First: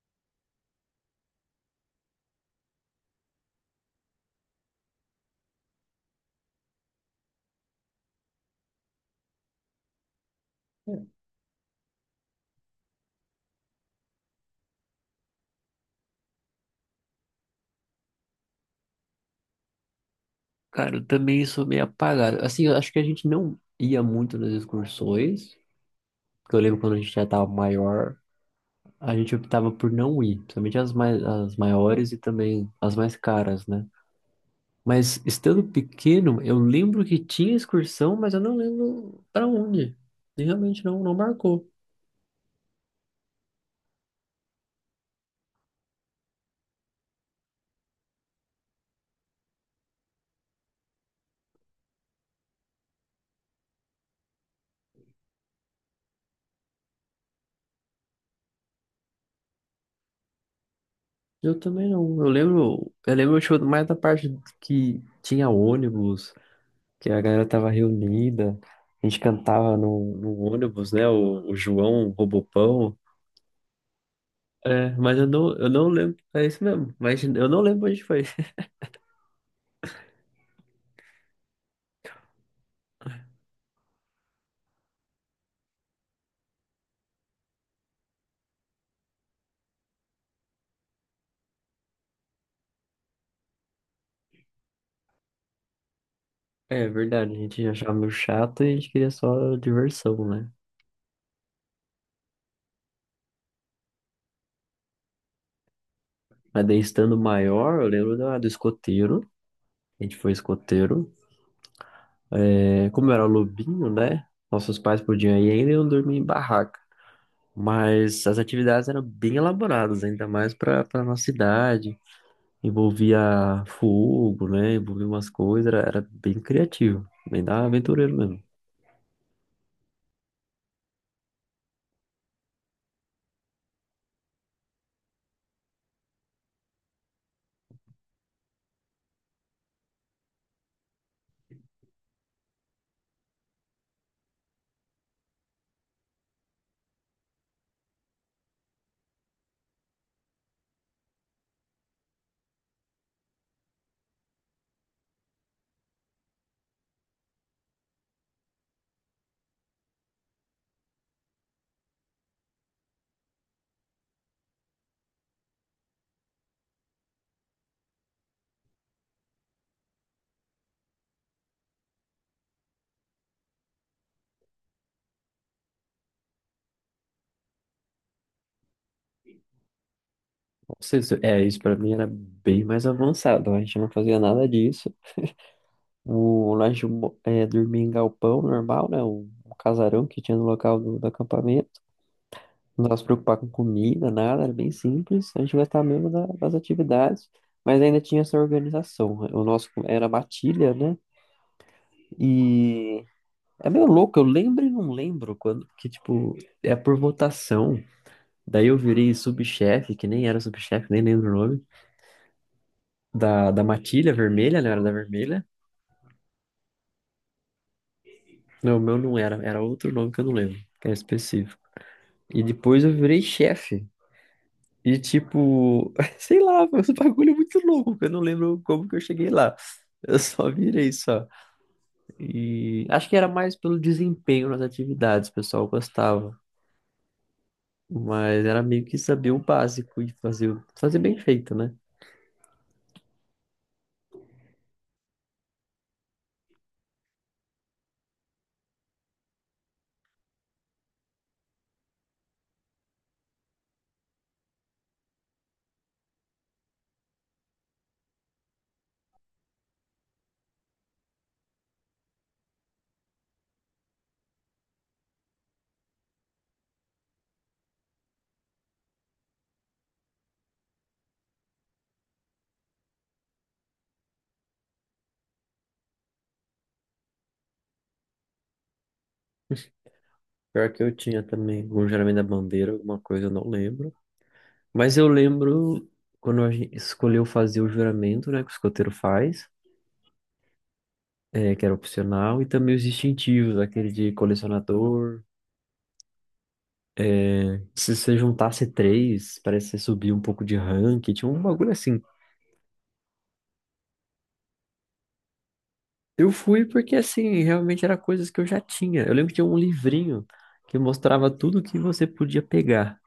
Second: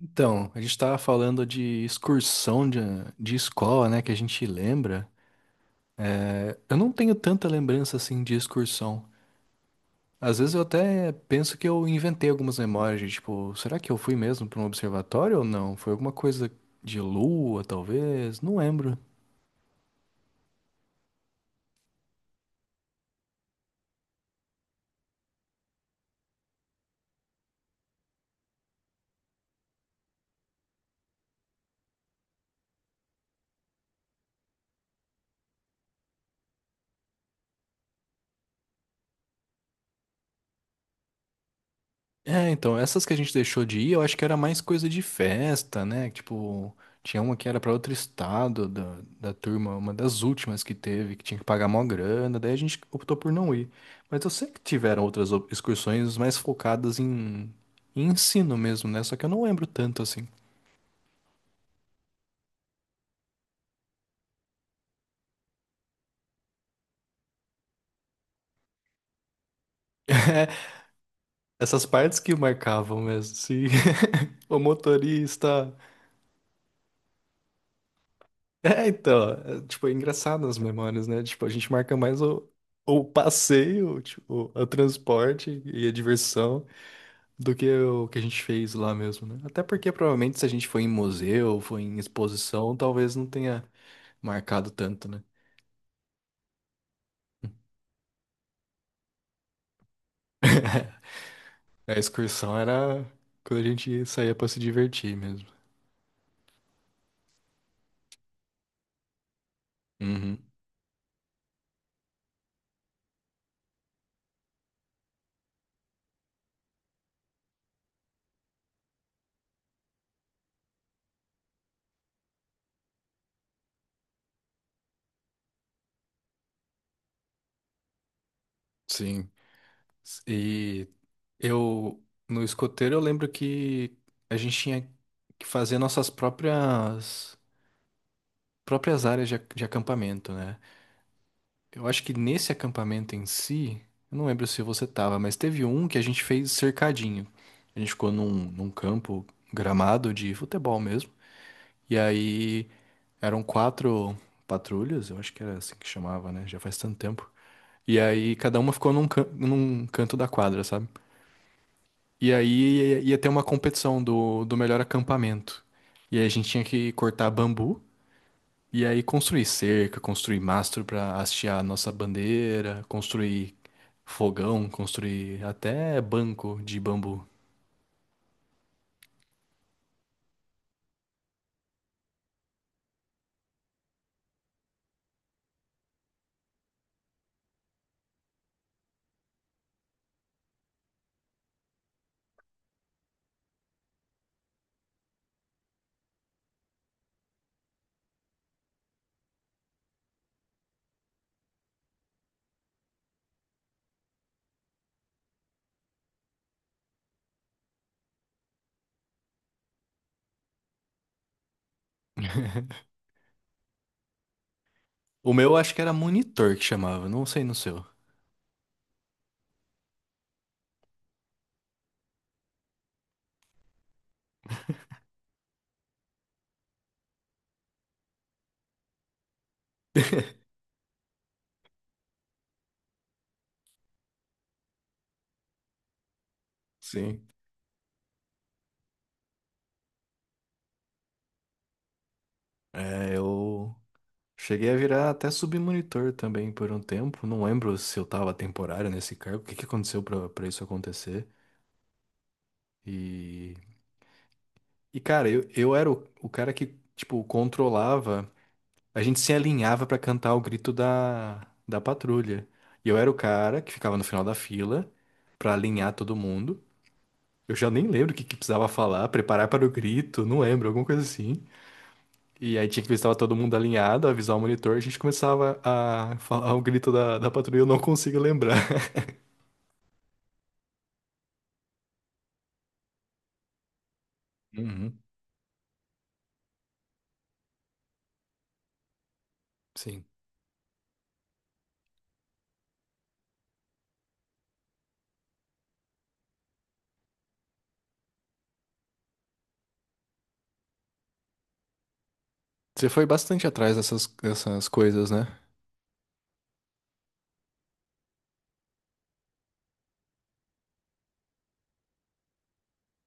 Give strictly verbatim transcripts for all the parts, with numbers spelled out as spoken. Então, a gente estava falando de excursão de, de escola, né, que a gente lembra. É, eu não tenho tanta lembrança assim de excursão. Às vezes eu até penso que eu inventei algumas memórias, de, tipo, será que eu fui mesmo para um observatório ou não? Foi alguma coisa de lua, talvez? Não lembro. Cara, eu também sou meio apagado. Assim, eu acho que a gente não ia muito nas excursões, porque eu lembro quando a gente já tava maior, a gente optava por não ir, principalmente as mais, as maiores e também as mais caras, né? Mas estando pequeno, eu lembro que tinha excursão, mas eu não lembro pra onde. E realmente não, não marcou. É, então, essas que a gente deixou de ir, eu acho que era mais coisa de festa, né? Tipo, tinha uma que era pra outro estado da, da turma, uma das últimas que teve, que tinha que pagar mó grana, daí a gente optou por não ir. Mas eu sei que tiveram outras op- excursões mais focadas em, em ensino mesmo, né? Só que eu não lembro tanto assim. Eu também não. Eu lembro, eu lembro acho, mais da parte que tinha ônibus, que a galera tava reunida, a gente cantava no, no ônibus, né? O, o Essas João, o partes que Robopão. marcavam mesmo, se o É, mas eu não, eu motorista. não lembro. É isso mesmo, mas eu não lembro onde foi. É, então, é, tipo, é engraçado as memórias, né? Tipo, a gente marca mais o, o passeio, tipo, o transporte e a diversão do que o que a gente fez lá mesmo, né? Até porque provavelmente se a gente foi em museu, foi em exposição, talvez não tenha marcado tanto, né? É verdade, a gente achava meio chato e a gente queria só diversão, né? A excursão era quando a gente saía pra se divertir mesmo. Mas daí estando maior, eu lembro da, do escoteiro. A gente foi Uhum, escoteiro. É, como era lobinho, né? Nossos pais podiam ir ainda e eu dormia em barraca. Mas as atividades eram bem elaboradas, ainda mais para para nossa idade. Envolvia fogo, né? Envolvia umas coisas, era, era bem criativo, bem da aventureiro mesmo. sim. E eu, no escoteiro, eu lembro que a gente tinha que fazer nossas próprias. próprias áreas de, ac- de acampamento, né? Eu acho que nesse acampamento em si, eu não lembro se você tava, mas teve um que a gente fez cercadinho. A gente ficou num, num campo gramado de futebol mesmo. E aí eram quatro patrulhas, eu acho que era assim que chamava, né? Já faz tanto tempo. E aí cada uma ficou num, can- num canto da quadra, sabe? E aí ia, ia ter uma competição do, do melhor acampamento. E aí a gente tinha que cortar bambu. E aí construir cerca, construir mastro para hastear a nossa bandeira, construir fogão, construir até banco de bambu. Não sei se- É, isso pra mim era bem mais avançado, a gente não fazia nada disso. O, lá a gente mo- É, dormia em galpão normal, né? Um, um casarão que tinha no local do, do acampamento. Não se preocupar com comida, nada, era bem simples. A gente gostava mesmo da- das atividades, mas ainda tinha essa organização, né? O nosso era matilha, né? E é meio louco, eu lembro e não lembro quando, que tipo, é por votação. Daí eu virei subchefe, que nem era subchefe, nem lembro o nome, da, da matilha vermelha, né? Era da O vermelha. meu acho que era monitor que chamava, não sei no seu. Não, o meu não era, era outro nome que eu não lembro, que era específico. E depois eu virei chefe. E tipo, sei lá, foi um bagulho muito louco, que eu não lembro como que eu cheguei lá. Eu só virei só. E acho que era mais pelo desempenho nas atividades, o pessoal gostava. Sim. Mas era meio que saber o básico e fazer, o- fazer bem feito, né? É, eu cheguei a virar até submonitor também por um tempo. Não lembro se eu tava temporário nesse cargo, o que que aconteceu pra, pra isso acontecer. E, e cara, eu, eu era o, o cara que, tipo, controlava. A gente se alinhava pra cantar o grito da, da patrulha. E eu era o cara que ficava no final da fila pra alinhar todo mundo. Eu já nem lembro o que, que precisava falar, preparar para o grito, não lembro, alguma coisa assim. E aí tinha que ver se estava todo mundo alinhado, avisar o monitor, a gente começava a falar o grito da, da patrulha, eu não consigo lembrar. Pior que eu tinha também algum geralmente da bandeira, alguma coisa, eu não lembro. Mas Uhum, eu lembro quando a gente escolheu fazer o juramento, né, que o escoteiro faz, sim. é, que era opcional, e também os distintivos, aquele de colecionador. É, se você juntasse três, parece que você subia um pouco de rank, tinha um bagulho assim. Você foi bastante atrás dessas, dessas coisas, né? Eu fui porque, assim, realmente era coisas que eu já tinha. Eu lembro que tinha um livrinho que mostrava tudo que você podia pegar.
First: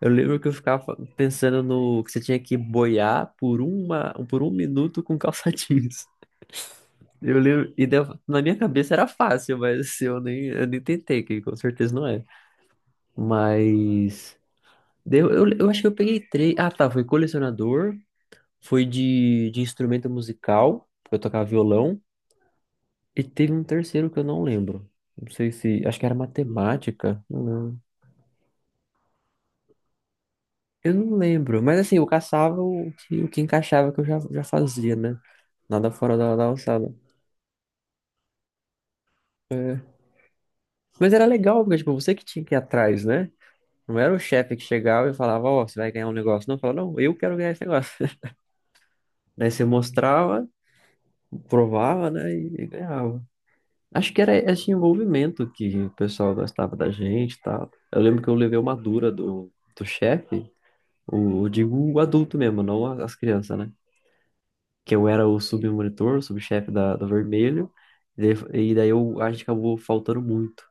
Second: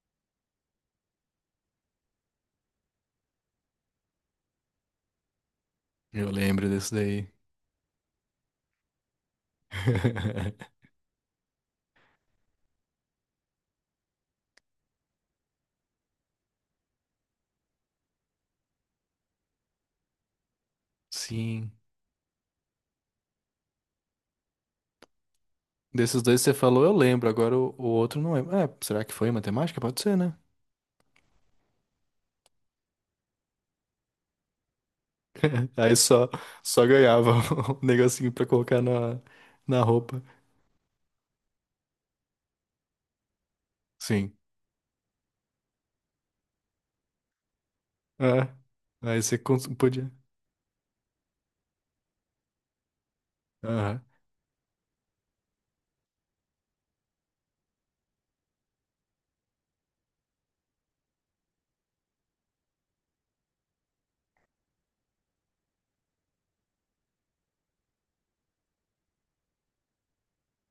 Eu lembro que eu ficava pensando no que você tinha que boiar por uma, por um minuto com calça jeans. Eu lembro desse daí. Eu lembro, e deu- na minha cabeça era fácil, mas assim, eu nem, eu nem tentei, que com certeza não é. Mas deu, eu, eu acho que eu peguei três. Ah, tá, foi colecionador, foi de, de instrumento musical, eu tocava Sim. violão, e teve um terceiro que eu não lembro. Não sei se, acho que era Desses dois que você falou, eu matemática, lembro. não Agora o, lembro. o outro não lembro. É, será que foi matemática? Pode ser, né? Eu não lembro, mas assim, eu caçava o que, o que encaixava que eu já, já fazia, né? Nada Aí fora só, da, da só alçada. ganhava o negocinho pra colocar na, na roupa. Mas era legal, porque tipo, você que tinha que ir atrás, né? Não era o Sim. chefe que chegava e falava, ó, você vai ganhar um negócio. Não, eu falava, não, eu quero ganhar esse negócio. É. Aí você Daí você cons- podia. mostrava, provava, né? E, e ganhava. Aham. Acho que era esse envolvimento que o pessoal gostava da gente e tal. Eu lembro que eu levei uma dura do, do chefe, o, eu digo o adulto mesmo, não as crianças, né? Que eu era o submonitor, o subchefe da, da Vermelho, e daí e daí eu, a gente acabou faltando muito.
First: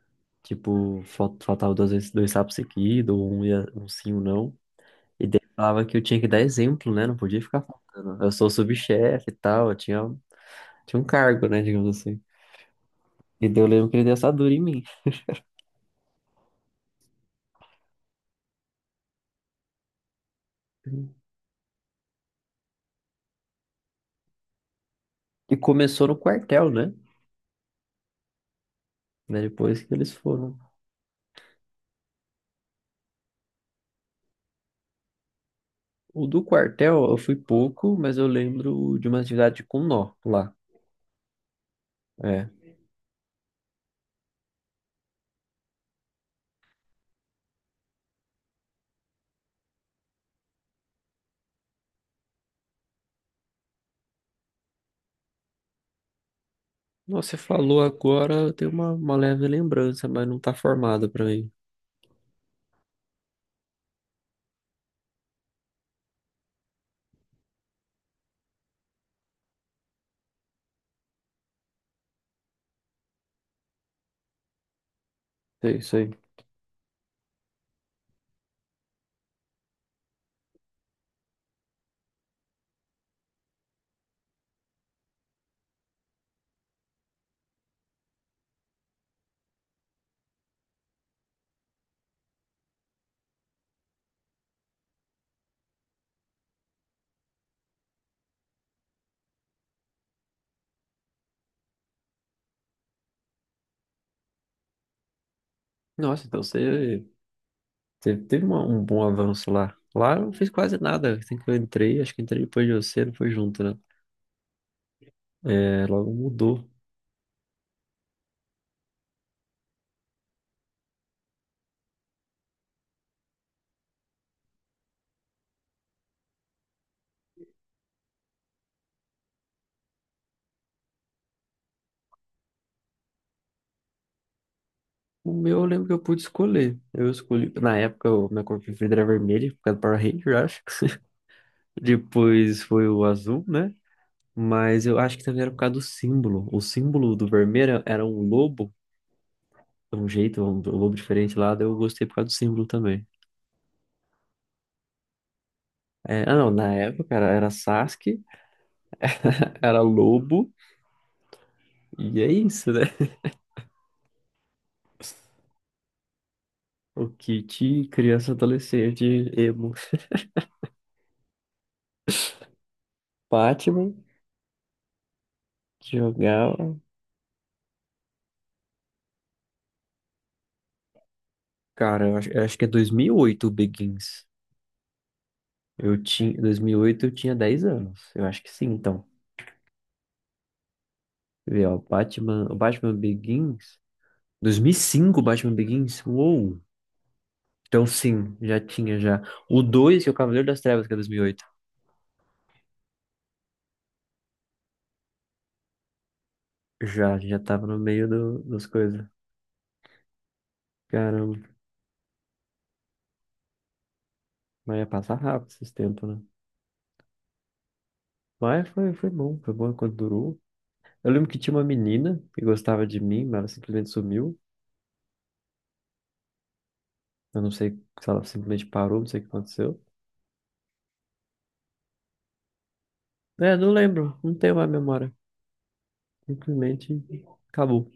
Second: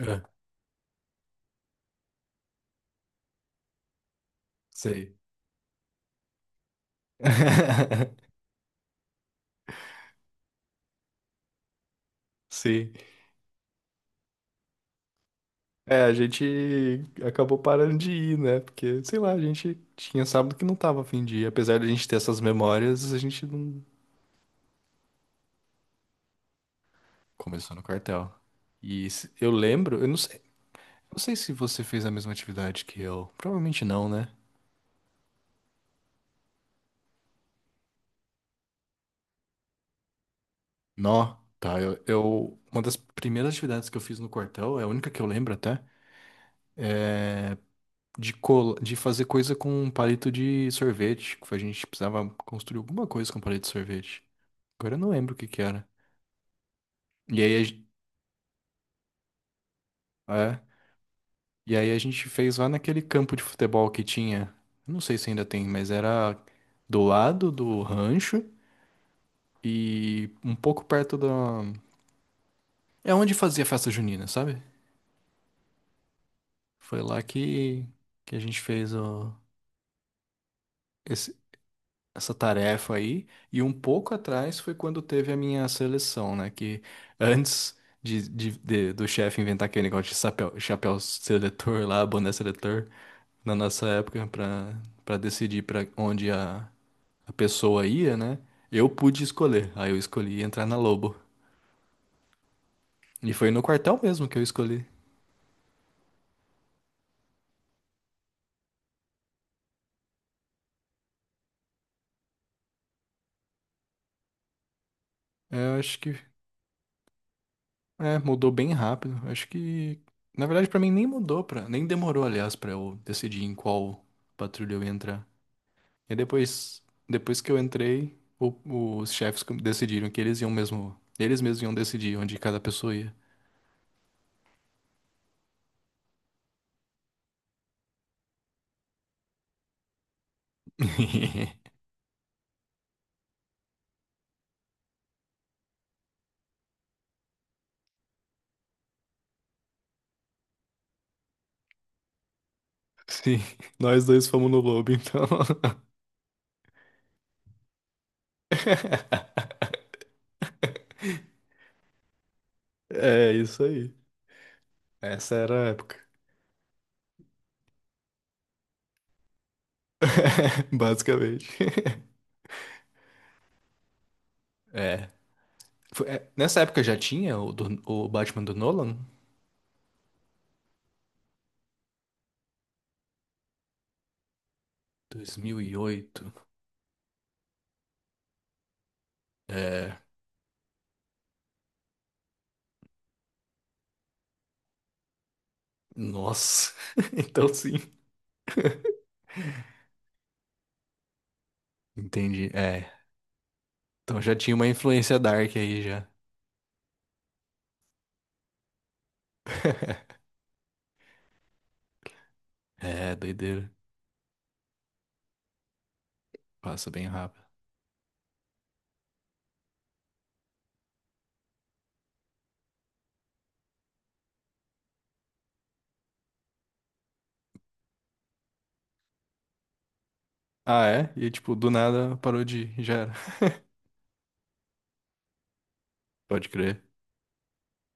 É. Tipo, fal- faltava duas vezes dois sapos seguidos, ou um, ia, um sim, um não. Sei. E daí falava que eu tinha que dar exemplo, né? Não podia ficar faltando. Eu sou o subchefe e tal, eu tinha, tinha um cargo, né? Digamos assim. Sim. E daí eu lembro que ele deu essa dura em mim. É, a gente acabou parando de ir, né? Porque, sei lá, a gente tinha sábado que não tava a fim de ir. Apesar de a gente ter essas memórias, a gente não E começou no quartel, né? começou no quartel. E se- Né, eu depois que lembro, eu eles não sei. foram. Não sei se você fez a mesma atividade que eu. Provavelmente não, né? O do quartel eu fui pouco, mas eu lembro de uma atividade com nó lá. Nó, tá. Eu, é, eu- Uma das primeiras atividades que eu fiz no quartel, é a única que eu lembro até, de, col de fazer coisa com um palito de sorvete. Que A gente precisava construir alguma coisa com palito de sorvete. Agora eu não lembro o que que era. nossa, você E aí a, falou gen- agora, eu tenho uma, uma leve lembrança, mas não tá é, formada pra mim. e aí a gente fez lá naquele campo de futebol que tinha. Eu Não sei se ainda tem, mas era do lado do rancho e um pouco perto da. É onde fazia festa junina, sabe? É isso aí. Foi lá que, que a gente fez o, esse- essa tarefa aí. E um pouco atrás foi quando teve a minha seleção, né? Que antes de, de- de- do chefe inventar aquele negócio de chapéu, chapéu seletor lá, boné seletor, na nossa época, para para decidir para onde a, a pessoa ia, né? Eu pude escolher. Aí eu escolhi entrar na Lobo. E foi no quartel mesmo que eu escolhi. Nossa, então você, você teve uma- um bom avanço lá. Lá eu não fiz quase nada. Assim que eu entrei, acho que entrei depois de você, não foi junto, né? É, Eu É, acho que logo mudou. É, mudou bem rápido. Acho que, na verdade, pra mim nem mudou para, nem demorou, aliás, pra eu decidir em qual patrulha eu ia entrar. E depois, depois que eu entrei, o- os chefes com- decidiram que eles iam mesmo, eles mesmos iam decidir onde cada pessoa ia. O meu eu lembro que eu pude escolher. Eu escolhi, na época, o minha cor preferida era vermelha, por causa do Power Ranger, eu acho. Depois foi o azul, né? Mas eu acho que também era por causa do símbolo. O símbolo do vermelho era um lobo, de um jeito, um lobo diferente lá, daí eu gostei por causa do símbolo também. Sim, nós dois fomos no lobo, então. É, ah, não, na época era, era Sasuke, era Lobo, e é isso, né? É isso aí. Essa era a época. O kit criança adolescente emo. Basicamente. Batman, É. que Foi- é, Nessa jogava. época já tinha o, do- o Batman do Nolan? Cara, eu acho, eu acho que é dois mil e oito o Begins. dois mil e Eu oito, tinha, dois mil e oito eu tinha dez anos. Eu acho que sim, então. é. Quer ver ó, Batman, o Batman Begins. dois mil e cinco o Batman Begins? Uou! Nossa. Então sim. Então sim, já tinha já. O dois que é o Cavaleiro das Trevas, que é dois mil e oito. Entendi. É. Então já tinha uma influência dark aí já. Já, já tava no meio do, das coisas. Cara, É, doideira. mas ia passar rápido esses tempos, né? Passa bem rápido. Mas foi, foi bom, foi bom enquanto durou. Eu lembro que tinha uma menina que gostava de mim, mas ela simplesmente sumiu. Eu não sei se ela simplesmente parou, não sei o que aconteceu. Ah, é? E tipo, do nada parou de ir, já era. É, não lembro, não tenho mais memória. Pode crer. Simplesmente acabou.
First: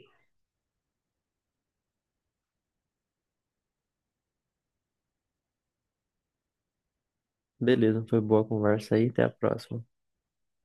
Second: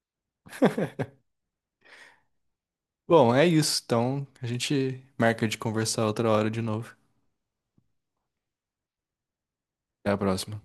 Bom, é isso. Então a gente marca de conversar outra hora de novo. Beleza, foi boa a conversa aí, até a próxima. Até a próxima.